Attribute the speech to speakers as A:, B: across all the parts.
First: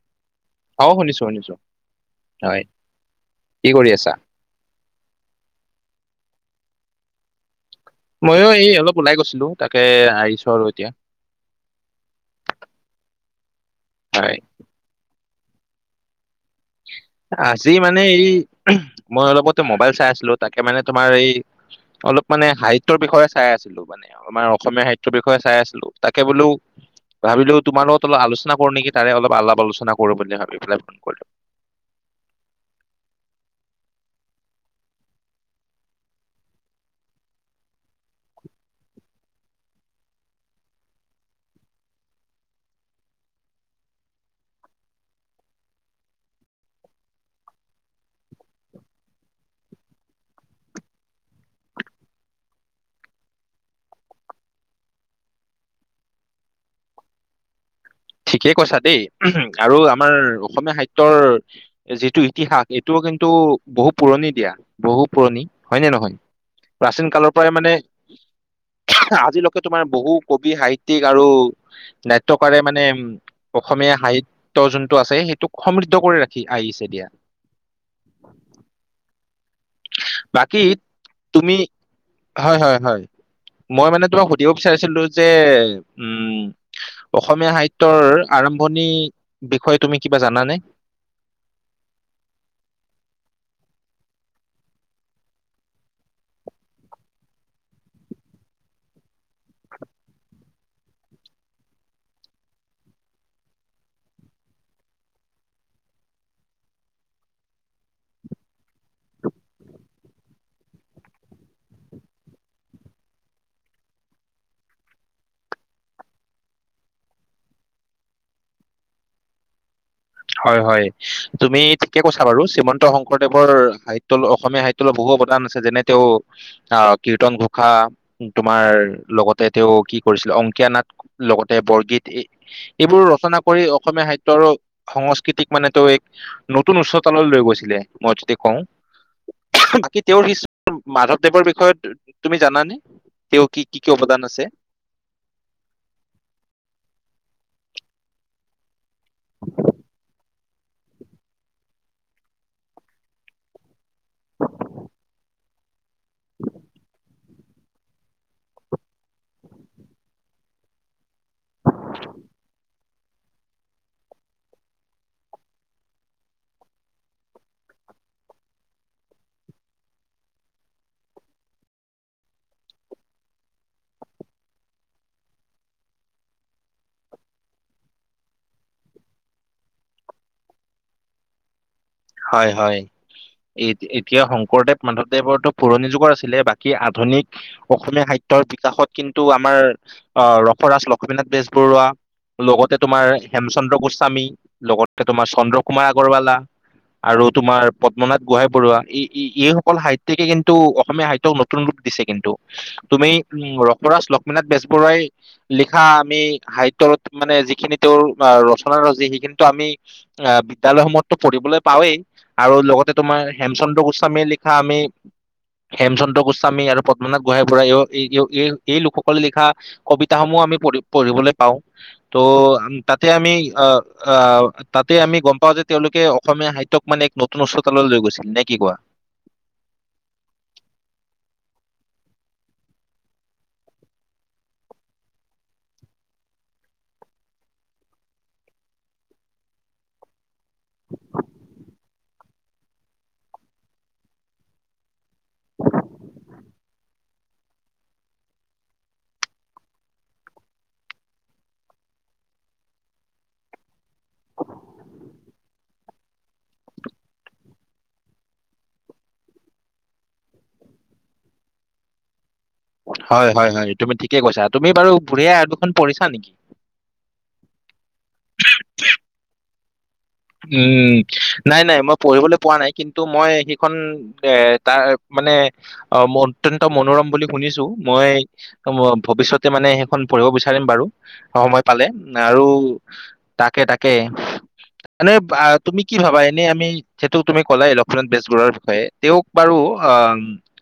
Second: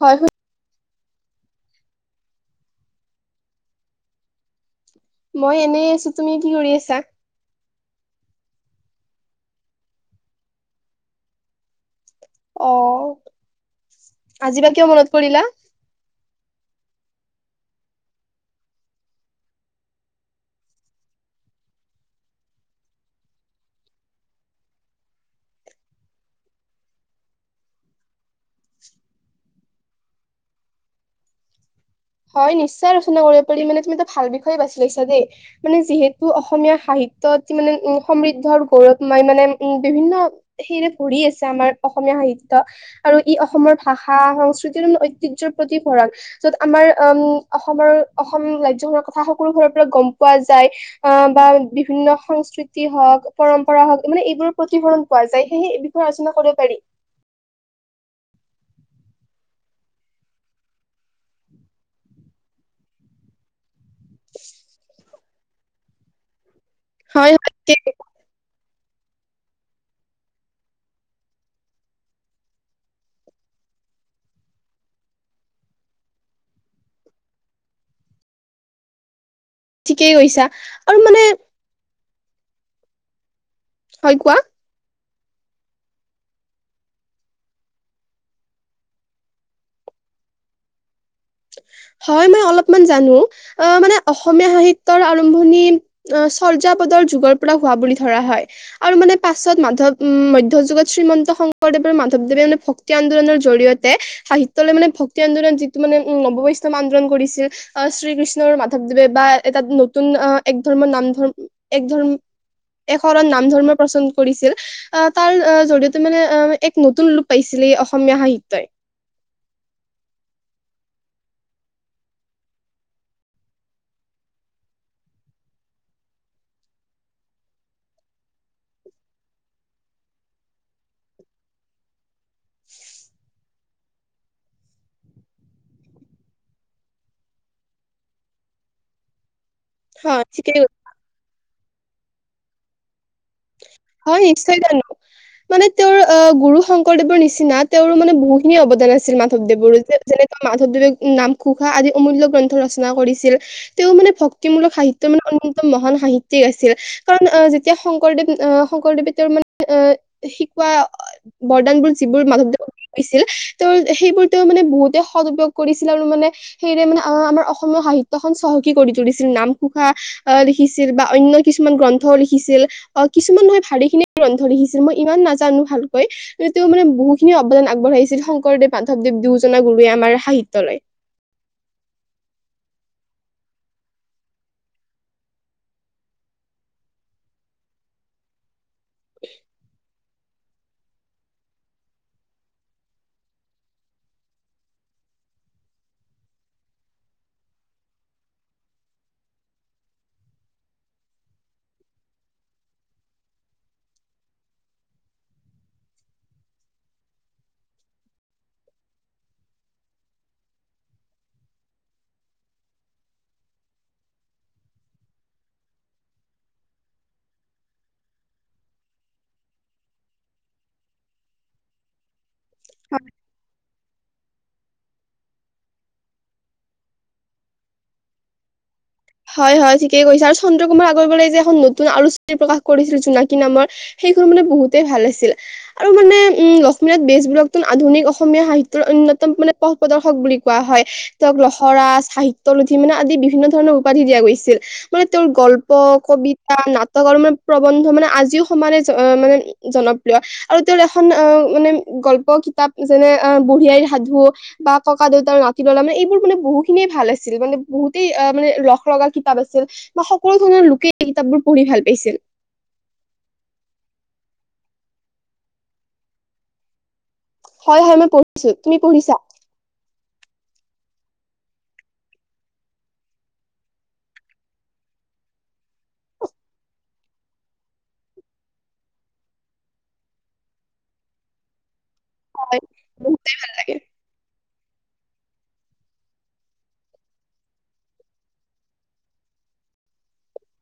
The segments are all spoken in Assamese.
A: হয়, হয়।
B: অ' শুনিছোঁ, শুনিছোঁ হয় কি কৰি আছা?
A: মই এনেই আছোঁ। তুমি কি কৰি আছা?
B: মইয়ো এই অলপ ওলাই গৈছিলো, তাকে আহিছো আৰু এতিয়া।
A: অঁ'।
B: হয়।
A: আজি বা কিয় মনত পৰিলা?
B: আজি মানে এই মই অলপতে মোবাইল চাই আছিলো, তাকে মানে তোমাৰ এই অলপ মানে সাহিত্যৰ বিষয়ে চাই আছিলো মানে। আমাৰ অসমীয়া সাহিত্যৰ বিষয়ে চাই আছিলো। তাকে বোলো ভাবিলোঁ তোমাৰ লগত অলপ আলোচনা কৰো নেকি তাৰে অলপ আলাপ-আলোচনা কৰো বুলি ভাবি পেলাই ফোন কৰিলো।
A: হয়, নিশ্চয় আলোচনা কৰিব পাৰি মানে তুমি এইটো ভাল বিষয় বাছি লৈছা দেই। মানে যিহেতু অসমীয়া সাহিত্যয়ত মানে উম' সমৃদ্ধৰ গৌৰৱময় মানে উম' বিভিন্ন [unintelligible] পঢ়ি আছে আমাৰ অসমীয়া সাহিত্য। আৰু ই অসমৰ ভাষা সংস্কৃতিৰ ঐতিহ্যৰ প্ৰতি ভঁৰাল, য'ত আমাৰ উমঁ' অসমৰ অসম ৰাজ্যখনৰ কথা সকলো ঘৰৰ পৰা গম পোৱা যায়। আহ' বা বিভিন্ন সংস্কৃতি হওঁক, পৰম্পৰা হওঁক মানে এইবোৰৰ প্ৰতিফলন পোৱা যায়। সেইয়েহে কি আছিলে কৈ দিব পাৰি।
B: ঠিকেই কৈছা দেই আৰু আমাৰ অসমীয়া সাহিত্যৰ - যিটো ইতিহাস, এইটোও কিন্তু বহু পুৰণি দিয়া বহু পুৰণি হয় নে নহয় প্ৰাচীন
A: হয়
B: কালৰ
A: হয়
B: পৰাই মানে
A: ঠিকেই
B: [unintelligible] আজিলৈকে তোমাৰ বহু কবি, সাহিতিক আৰু নাট্যকাৰে মানে অসমীয়া সাহিত্য যোনটো আছে, সেইটোক সমৃদ্ধ কৰি ৰাখি আহিছে দিয়া।
A: ঠিকেই কৈছা
B: বাকী
A: আৰু মানে
B: তুমি হয়, হয়, হয়। মই মানে
A: হয়
B: তোমাক
A: কোৱা
B: সুধিব বিচাৰিছিলোঁ যে, উম অসমীয়া সাহিত্যৰ আৰম্ভণিৰ বিষয়ে তুমি কিবা জানানে?
A: হয়, মই অলপমান জানোঁ। অ' মানে অসমীয়া সাহিত্যৰ আৰম্ভণি চৰ্যাপদৰ যুগৰ পৰা হোৱা বুলি ধৰা হয়। আৰু মানে পাছত মাধৱ উম, মধ্য যুগত শ্ৰীমন্ত শংকৰদেৱ আৰু মাধৱদেৱে মানে ভক্ত- ভক্তি আন্দোলনৰ জৰিয়তে সাহিত্যলৈ মানে ভক্তি আন্দোলন যিটো মানে উম বৈষ্ণৱ আন্দোল কৰিছিল অঁহ শ্ৰীকৃষ্ণ আৰু মাধৱদেৱে বা এটা নতুন আহ এক ধৰ্মৰ নাম ধৰ্ম এক ধৰ্ম একশৰণ নাম ধৰ্ম প্ৰচলন কৰিছিল। আহ তাৰ জৰিয়তে মানে আহ এক নতুন ৰূপ পাইছিল এই অসমীয়া সাহিত্যই।
B: হয় হয় তুমি ঠিকে কৈছা বাৰু শ্ৰীমন্ত শংকৰদেৱৰ সাহিত্য অসমীয়া সাহিত্য বহু অৱদান আছে, যেনে তেওঁ আ কীৰ্তন ঘোষা। তোমাৰ লগতে তেওঁ কি কৰিছিল অংকীয়া নাট লগতে বৰগীত এই এইবোৰ ৰচনা কৰি অসমীয়া সাহিত্যৰো, সংস্কৃতিক মানে তেওঁ এক নতুন উচ্চতালৈ গৈছিলে, মই যদি কওঁ। বাকী
A: হয়
B: তেওঁৰ শিষ্য
A: ঠিকেই কৈছে।
B: মাধৱদেৱৰ বিষয়ে তুমি জানানে? তেওঁ কি কি কি অৱদান
A: হয়
B: আছে
A: নিশ্চয় জানো। মানে তেওঁৰ আ গুৰু শংকৰদেৱৰ নিচিনা তেওঁৰো মানে বহুখিনি অৱদান আছে। মাধৱদেৱৰো, যে যেনেকে মাধৱদেৱে নাম ঘোষা আদি অমূল্য গ্ৰন্থ ৰচনা কৰিছিল। তেওঁ মানে ভক্তিমূলক সাহিত্যৰ মানে অন্যতম মহান সাহিত্যিক আছিল। কাৰণ আহ, যেতিয়া শংকৰদেৱ অঁহ শংকৰদেৱে তেওঁৰ মানে অ' শিকোৱা বৰদানবোৰ যিবোৰ মাধৱদেৱ হৈছিল, তেওঁৰ সেইবোৰ তেওঁ মানে বহুতে সদ প্ৰয়োগ কৰিছিল আৰু মানে সেইয়েৰে মানে আ' আমাৰ অসমীয়া সাহিত্যখন চহকী কৰি তুলিছিল নামঘোষা আহ' লিখিছিল বা অন্য কিছুমান গ্ৰন্থও লিখিছিল। অঁ' কিছুমান নহয় ভালেখিনিয়ে গ্ৰন্ধ লিখিছিল মই ইমান নাজানোঁ ভালকৈ। তেওঁ মানে বহুখিনি অৱদান আগবঢ়াইছিল শংকৰদেৱ মাধৱদেৱ দুয়োজনা গুৰুৱে আমাৰ সাহিত্যলৈ।
B: হয়-হয়। এতিয়া শংকৰদেৱ মাধৱদেৱৰতো পুৰণি যুগৰ আছিলে। বাকী আধুনিক অসমীয়া সাহিত্যৰ বিকাশত কিন্তু আমাৰ আহ' ৰসৰাজ লক্ষ্মীনাথ বেজবৰুৱা লগতে তোমাৰ হেমচন্দ্ৰ গোস্বামী, লগতে তোমাৰ চন্দ্ৰ কুমাৰ আগৰৱালা আৰু তোমাৰ পদ্মনাথ গোহাঁই বৰুৱা এই, এই এইসকল সাহিত্যিকে কিন্তু অসমীয়া সাহিত্যক ন তুন ৰূপ দিছে কিন্তু। তুমি উমঁ' ৰসৰাজ লক্ষ্মীনাথ বেজবৰুৱাই লিখা আমি সাহিত্যত মানে যিখিনি তেওঁৰ ৰচনাৰজি সেইখিনিতো আমি আহ' বিদ্যালয়সমূতো পঢ়িবলৈ পাওঁৱেই আৰু লগতে তোমাৰ হেমচন্দ্ৰ গোস্বামীৰ লিখা আমি হেম চন্দ্ৰ গোস্বামী আৰু পদ্মনাথ গোহাঁই বৰুৱাইও এই লোকসকলে লিখা কবিতাসমূহ আমি পঢ়ি পঢ়িবলৈ পাওঁ, ত' তাতে আমি অ', অ' তাতে আমি গম পাওঁ যে তেওঁলো কে অসমীয়া সাহিত্যক মানে এক নতুন উচ্চতালৈ লৈ গৈছিল। নে কি কোৱা?
A: হয়-হয়, ঠিকেই কৈছা আৰু চন্দ্ৰ কুমাৰ আগৰৱালাই যে এখন নতুন আলোচনী প্ৰকাশ কৰিছিল জোনাকী নামৰ সেইখন মানে বহুতেই ভাল আছিল। আৰু মানে উমঁ' লক্ষ্মীনাথ বেজবৰুৱাকতো আধুনিক অসমীয়া সাহিত্যৰ অন্যতম মানে পথ প্ৰদৰ্শক বুলি কোৱা হয়। তেওঁক ৰসৰাজ, সাহিত্যৰথী মানে আদি বিভিন্ন ধৰণৰ উপাধি দিয়া গৈছিল। মানে তেওঁৰ গল্প কবিতা নাটক আৰু মানে প্ৰবন্ধ মানে আজিও সমানে মানে জনপ্ৰিয় আৰু তেওঁৰ এখন অ' মানে গল্প কিতাপ যেনে অ' বুঢ়ী আইৰ সাধু বা ককা দেউতাৰ নাতি ল'ৰা মানে এইবোৰ মানে বহুখিনিয়ে ভাল আছিল মানে বহুতেই আহ' মানে ৰস লগা কিতাপ আছিল বা সকলো ধৰণৰ লোকে এই কিতাপ বোৰ পঢ়ি ভাল পাইছিল।
B: হয় হয় হয়, তুমি ঠিকে কৈছা। তুমি বাৰু বুঢ়ী আইৰ সাধুখন পঢ়িছা নেকি?
A: হয় হয়, মই পঢ়িছোঁ, তুমি পঢ়িছা?
B: উমঁ' নাই নাই মই পঢ়িবলৈ পোৱা নাই, কিন্তু মই সেইখন এ তাৰমানে অ' অত্যন্ত মনোৰম বুলি শুনিছোঁ, মই ত ময় ভৱিষ্যতে মানে সেইখন পঢ়িব বিচাৰিম বাৰু। সময় পালে আৰু
A: হয় বহুত
B: তাকে
A: লাগে
B: তাকে। এনে তুমি কি ভাবা, এনেই আমি যিহেতু তুমি ক'লাই লক্ষ্মনাথ বেজবৰুৱাৰ বিষয়ে? তেওঁক বাৰু আহ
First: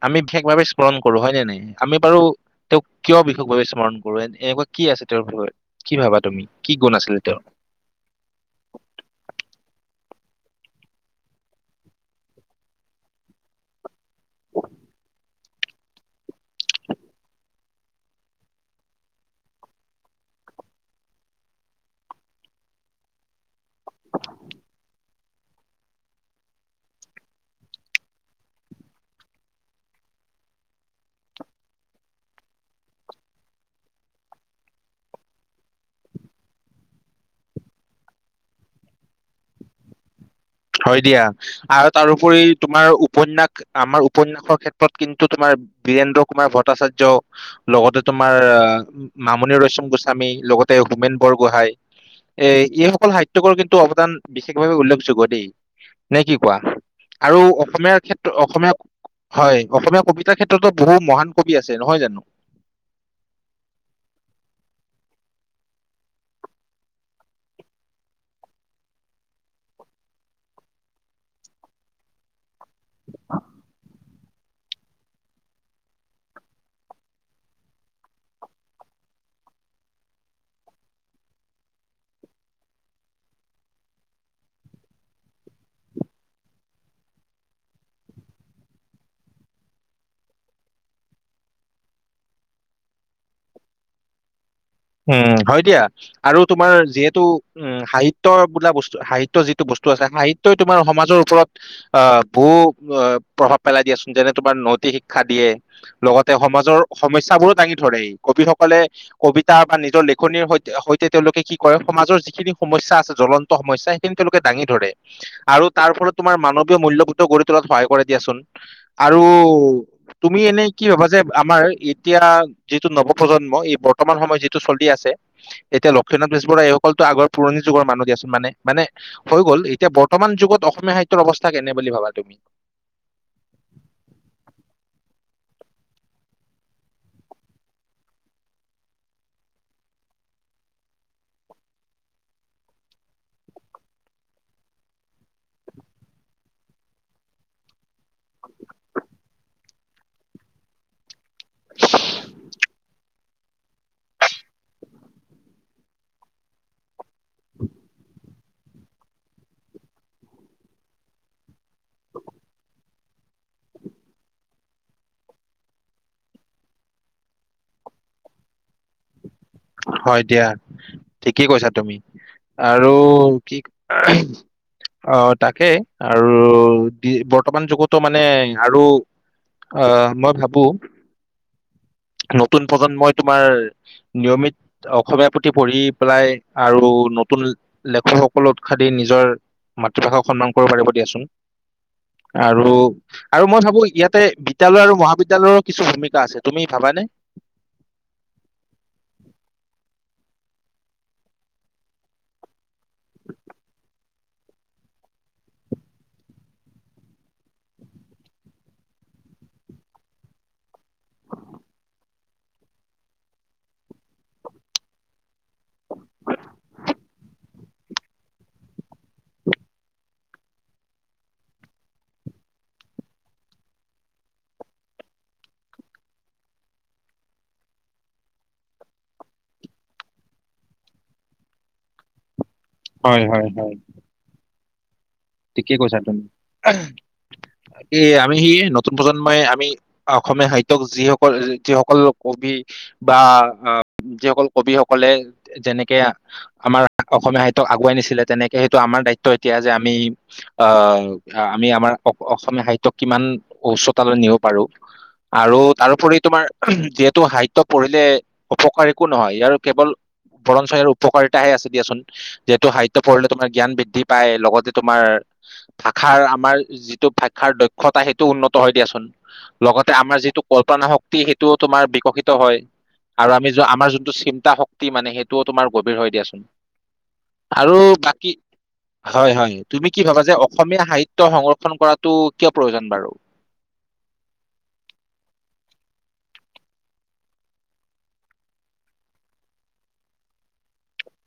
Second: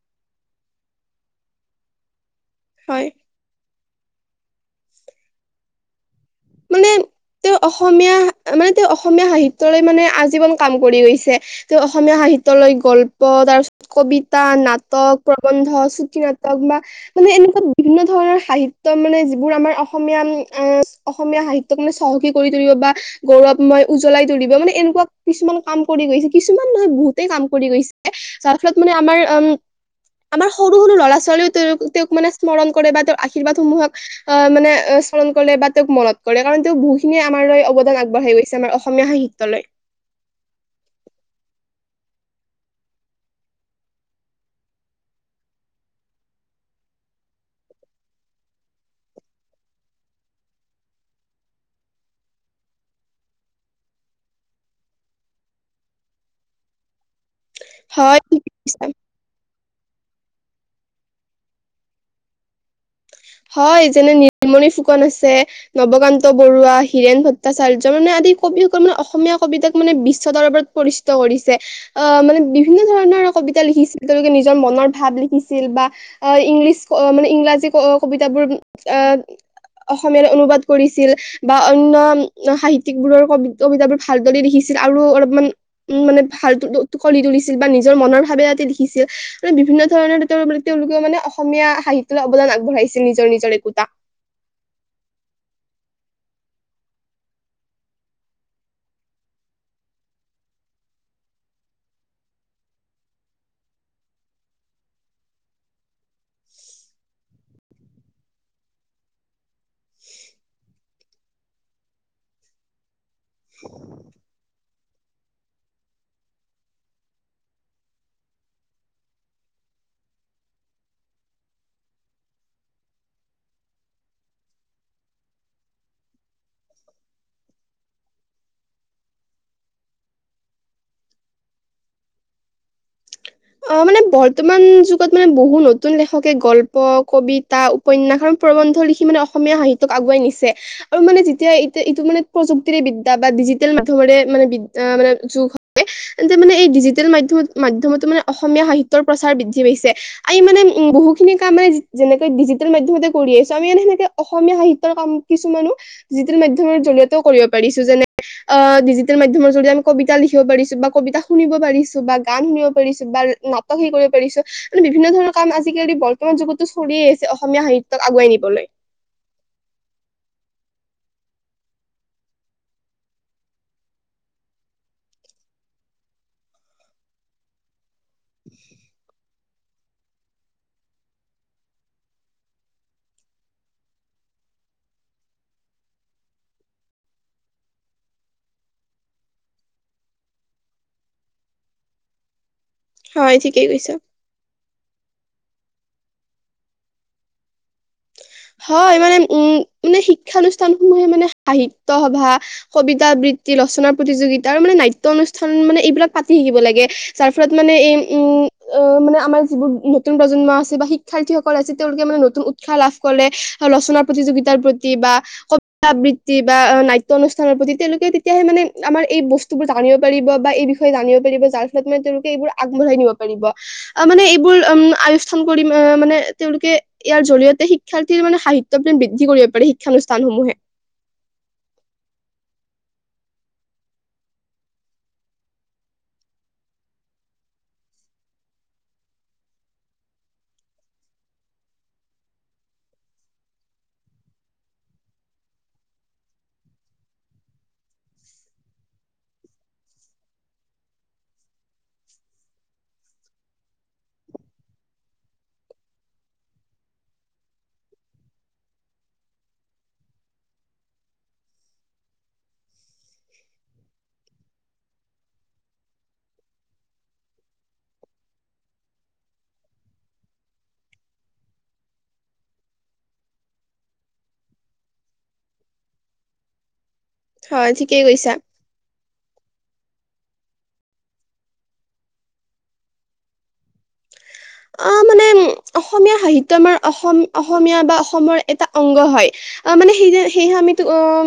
B: আমি বিশেষভাৱে স্মৰণ কৰোঁ হয় নে নাই? আমি বাৰু- তেওঁক
A: হয়
B: কিয় বিশেষভাৱে স্মৰণ কৰোঁ? এনেকুৱা কি আছে তেওঁৰ বিষয়ে? কি ভাবা তুমি? কি
A: মানে
B: গুণ আছিলে তেওঁৰ?
A: তেওঁ অসমীয়া মানে তেওঁ অসমীয়া সাহিত্যৰে মানে আজীৱন কাম কৰি গৈছে। তেওঁ অসমীয়া সাহিত্যলৈ গল্প তাৰপিছত কবিতা, নাটক- প্ৰবন্ধ চুটি নাটক বা- মানে এনেকুৱা বিভিন্ন ধৰণৰ সাহিত্য মানে যিবোৰ আমাৰ অসমীয়া অঁ- অসমীয়া সাহিত্যক মানে চহকী কৰি তুলিব বা- গৌৰৱময় উজ্বলাই তুলিব। মানে এনেকুৱা কিছুমান কাম কৰি গৈছে, কিছুমান নহয় বহুতেই কাম কৰি গৈছে- যাৰ ফলত মানে আমাৰ অম- আমাৰ সৰু, সৰু ল'ৰা ছোৱালীয়েও তেওঁ তেওঁক মানে স্মৰণ কৰে বা তেওঁৰ আশীৰ্বাদ সমূহক- আহ মানে স্মৰণ কৰিলে বাট- তেওঁক মনত পৰে, কাৰণ তেওঁক বহুখিনিয়ে আমালে অৱদান আগবাঢ়াই গৈছে আমাৰ অসমীয়া সাহিত্যলৈ।
B: হয় দিয়া, আৰু তাৰোপৰি তোমাৰ উপন্যাস আমাৰ উপন্যাসৰ ক্ষেত্ৰত কিন্তু তোমাৰ- বীৰেন্দ্ৰ কুমাৰ ভট্টাচাৰ্য- লগতে তোমাৰ মামনি ৰয়চম গোস্বামী লগতে হোমেন বৰগোহাঁই- এই এইসকল সাহ্যিতকৰ কিন্তু অৱদান বিশেষভাৱে উল্লেখযোগ্য দেই। নে কি কোৱা? আৰু অসমীয়াৰ
A: হয়
B: ক্ষেত্ৰত
A: ঠিক কৈছা।
B: অসমীয়া- হয়, অসমীয়া কবিতাৰ ক্ষেত্ৰতো বহু মহান কবি আছে নহয় জানো?
A: হয়, যেনে নিলমণি ফুকন আছে। নৱকান্ত বৰুৱা, হীৰেণ ভট্টাচাৰ্য, মানে আদি কবিসকল মানে অসমীয়া কবিতাক মানে বিশ্ব দৰবাৰত- পৰিচিত কৰিছে, আহ মানে বিভিন্ন ধৰণৰ কবিতা লিখিছে। তেওঁলোকে নিজৰ মনৰ ভাৱ লিখিছিল বা ইংলিছ মানে ইংৰাজী ক- কবিতাবোৰ আহ, অসমীয়ালৈ অনুবাদ কৰিছিল। বা অন্য সাহিত্যিক বোৰৰ ক, কবিতাবোৰ ভালদৰে লিখিছিল আৰু অলপমান- উম, মানে ভালটো লিখি তুলিছিল বা নিজৰ মনৰ ভাৱে তাতে লিখিছিল। মানে বিভিন্ন ধৰণৰ তেওঁ তেওঁলোকে মানে অসমীয়া সাহিত্যলে অৱদান আগবঢ়াইছিল নিজৰ নিজৰ একোটা।
B: উম, হয় দিয়া আৰু তোমাৰ যিহেতু- উম, সাহিত্য বোলা বস্তু সাহিত্য যিটো বস্তু আছে, সাহিত্যই তোমাৰ সমাজৰ ওপৰত- আহ, বহু প্ৰভাৱ পেলাই দিয়াচোন, যেনে তোমাৰ নতি শিক্ষা দিয়ে, - লগতে সমাজৰ সমস্যাবোৰো দাঙি ধৰে, কবি সকলে কবি- তা বা নিজৰ লেখনিৰ সৈতে, সৈতে তেওঁলোকে কি কৰে, সমাজৰ যিখিনি সমস্যা আছে, জ্বলন- ত সমস্যা সেইখিনি তেওঁলোকে দাঙি ধৰে। আৰু তাৰ ফলত তোমাৰ মানৱীয় মূল্যবোধো গঢ়ি তোলাত সহায় কৰে দিয়াচোন, আৰু- তুমি এনেই কি ভাবা যে, আমাৰ এতিয়া যিটো নৱপ্ৰজন্ম, এই বৰ্তমান সময়ত- যিটো চলি আছে, এতিয়া লক্ষ্মীনাথ বেচ বৰুৱা এইসকলটো আগৰ পুৰণি যুগৰ মানুহ দিয়াচোন, মানে মানে- হৈ গল, এতিয়া বৰ্তমান যুগত অসমীয়া সাহিত্যৰ অৱস্থা কেনে বুলি ভাবা তুমি?
A: অঁ মানে বৰ্তমান যুগত মানে, বহু নতুন লেখকে গল্প, কবিতা- উপন্যাসখ আৰু প্ৰবন্ধ লিখি মানে অসমীয়া সাহিত্যক আগুৱাই নিছে। আৰু মানে যেতিয়া এইট এইটো মানে প্ৰযুক্তিৰে বিদ্যা বা ডিজিটেল মাধ্যমৰে মানে বিদ মানে যুগ হয়। তেন্তে মানে এই ডিজিটেল মাধম, মাধ্যমতো মানে- অসমীয়া সাহিত্যৰ প্ৰচাৰ বৃদ্ধি পাইছে, এই মানে উম বহুখিনি কাম মানে, যেনেকৈ ডিজিটেল মাধ্যমতে- কৰি আহিছো, আমি মানে সেনেকে অসমীয়া সাহিত্যৰ কাম কিছুমানো ডিজিটেল মাধ্যমৰ জৰিয়ত- কৰিব পাৰিছো। যেনে অঁ, ডিজিটেল মাধ্যমৰ জৰিয়তে আমি কবিতা লিখিব পাৰিছো বা কবিতা শুনিব পাৰিছোঁ। বা গান শুনিব পাৰিছো বা নাটক শিকিব কৰিব পাৰিছোঁ। মানে বিভিন্ন ধৰনৰ কাম আজিকালি বৰ্তমান যুগতো চলি আহিছে, অসমীয়া সাহিত্যক আগুৱাই নিবলৈ।
B: হয় দিয়া, ঠিকেই কৈছা তুমি আৰু কি- অঁ, তাকেই আৰু বৰ্তমান যুগতো মানে আৰু- অঁ, মই ভাবো নতুন প্ৰজন্মই তোমাৰ নিয়মিত- অসমীয়াৰ প্ৰতি পঢ়ি পেলাই আৰু নতুন লেখকসকল উৎসাহ দি নিজৰ- মাতৃভাষাক সন্মান কৰিব পাৰিব দিয়াচোন আৰু-
A: হয়
B: আৰু মই
A: ঠিকেই
B: ভাবো
A: কৈছা।
B: ইয়াতে বিদ্যালয় আৰু মহাবিদ্যালয়ৰো কিছু ভূমিকা আছে, তুমি ভাবানে?
A: হয়, মানে উম, মানে শিক্ষানুষ্ঠানসমূহে মানে সাহিত্য সভা- কবিতা আবৃত্তি, ৰচনাৰ প্ৰতিযোগিতা আৰু মানে নাট্যৰ অনুষ্ঠান মানে এইবিলাক পাতি আহিব লাগে। যাৰ ফলত মানে এই উম, মানে আমাৰ যিবোৰ নতুন প্ৰজন্ম আছে বা শিক- শিক্ষাৰ্থীসকল আছে, তেওঁলোকে মানে নতুন উৎসাহ লাভ কৰে আৰু ৰচনা প্ৰতিযোগিতাৰ প্ৰতি বা- কবিতা আবৃত্তি বা নাট্য অনুষ্ঠানৰ প্ৰতি তেওঁলোকে- তেতিয়াহে মানে আমাৰ এইস্তুবোৰ জানিব পাৰিব বা এই বিষয়ে জানিব পাৰিব, যাৰ ফলত মানে তেওঁলোকে এইবোৰ আগবঢ়াই নিব- পাৰিব। আ মানে এইবোৰ উম, আ আনুষ্ঠান কৰি মানে, তেওঁলোকে ইয়াৰ জৰিয়তে শি- শিক্ষাৰ্থীৰ মানে সাহিত্য প্ৰেম বৃদ্ধি কৰিব পাৰে, শিক্ষানুষ্ঠানসমূহে।
B: হয়, হয়, হয়। ঠিকে কৈছা তুমি। এ, আমি সেই নতুন প্ৰজন্মই আমি- অসমীয়া সাহিত্যক, যিসকল, যিসকল লোক কবি- বা আহ, যিসকল কবি সকলে যেনেকে- আমাৰ অসমীয়া সাহিত্যক আগুৱাই নিছিলে তেনেকে সেইটো আমাৰ দায়িত্ব এতিয়া যে আমি- আহ আমি আমাৰ অসমীয়া সাহিত্যক কিমান উচ্চতালৈ নিব পাৰোঁ। আৰু তাৰোপৰি তোমাৰ যিহেতু সাহিত্য পঢ়িলে- অপকাৰ একো নহয়, ইয়াৰ কেৱল- বৰঞ্চ ইয়াৰ উপকাৰিতাহে আছে দিয়া চোন। যিহেতু সাহিত্য পঢ়িলে তোমাৰ জ্ঞান বৃদ্ধি পায় লগতে- আমাৰ ভাষাৰ আমাৰ যিটো ভাষাৰ দক্ষতা সেইটো উন্নত হয় দিয়াচোন। লগতে আমাৰ যিটো কল্পনা শক্তি সেইটোও তোমাৰ বিকশিত হয়। আৰু আমি য আমাৰ যোনটো চিন্তা শক্তি মানে সেইটোও তোমাৰ গভীৰ হৈ দিয়াচোন।
A: হয়
B: আৰু
A: ঠিকেই
B: বাকী
A: কৈছা
B: হয়, হয়। তুমি কি ভাবা যে অসমীয়া সাহিত্য সংৰক্ষন কৰাটো কিয় প্ৰয়োজন বাৰু?
A: আহ মানে অসমীয়া সাহিত্য আমাৰ অসম, অসমীয়া বা অসমৰ এটা অংগ হয়। আহ মানে সেই সেহে আমি অঁ,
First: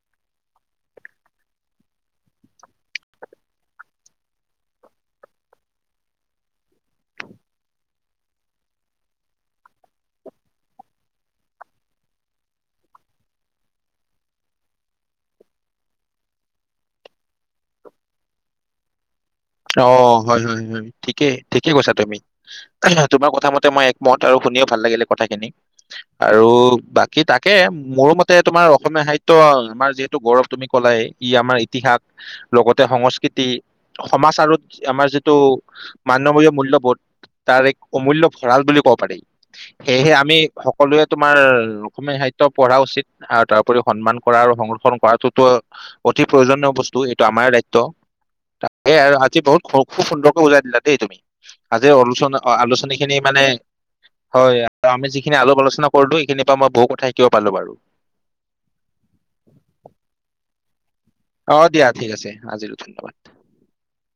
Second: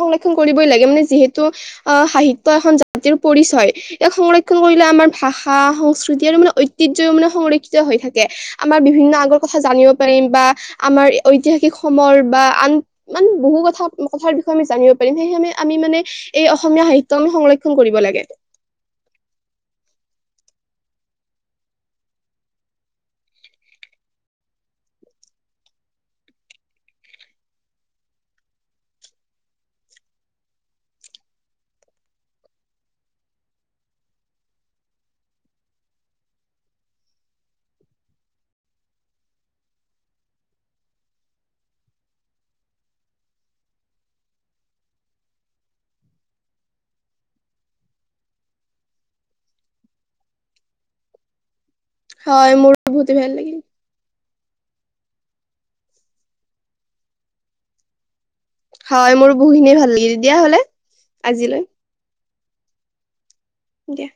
A: সংৰক্ষণ কৰিবই লাগে মানে যিহেতু- আহ সাহিত্য এখন জাতিৰ পৰিচয়। ইয়াক সংৰক্ষণ কৰিলে আমাৰ ভাষা সংস্কৃতি আৰু মানে ঐতিহ্য মানে সংৰক্ষণ হৈ থাকে। আমাৰ বিভিন্ন আগৰ কথা জানিব পাৰিম বা আমাৰ ঐতিহাসিক সমৰ বা আন- মানে বহু কথা কথাৰ বিষয়ে আমি জানিব পাৰিম। সেইয়েহে আমি মানে- এই অসমীয়া সাহিত্য আমি সংৰক্ষণ কৰিব লাগে।
B: অঁ, হয়, হয়, হয়। ঠিকেই, ঠিকে কৈছা তুমি। তোমাৰ কথা মতে মই একমত আৰু শুনিও ভাল লাগিলে কথাখিনি। আৰু বাকী তাকে মোৰো মতে তোমাৰ অসমীয়া সাহিত্য আমাৰ যিহেতু গৌৰৱ- কলাই, ই আমাৰ ইতিহাস লগতে সংস্কৃতি- সমাজ আৰু আমাৰ যিটো মানৱীয় মূল্যবোধ- তাৰ এক অমূল্য ভঁৰাাল বুলি ক'ব পাৰি। সেইয়েহে আমি সকলোৱে তোমাৰ অসমীয়া সাহিত্য পঢ়া উচিত। আৰু তাৰোপৰি সন্মান কৰা আৰু সংৰক্ষণ কৰাটোতো অতি প্ৰয়োজনীয় বস্তু, এইটো আমাৰ দায়িত্ব। এ আৰু আজি বহুত খুব সুন্দৰকে বুজাই দিলা দেই তুমি? আজিৰ আলোচনা
A: হয় মোৰ
B: আলোচনী
A: বহুতে
B: খিনি
A: ভাল
B: মানে
A: লাগিল
B: হয়। আৰু আমি যিখিনি আলাপ আলোচনা কৰিলো এইখিনিৰ পৰা মই বহু কথা শিকিব পাৰিলোঁ বাৰু।
A: হয়। মোৰ বহুখিনিয়ে ভাল লাগিল তেতিয়া হ'লে। আজিলৈ
B: অ', দিয়া ঠিক আছে আজিলে ধন্যবাদ।
A: দিয়া।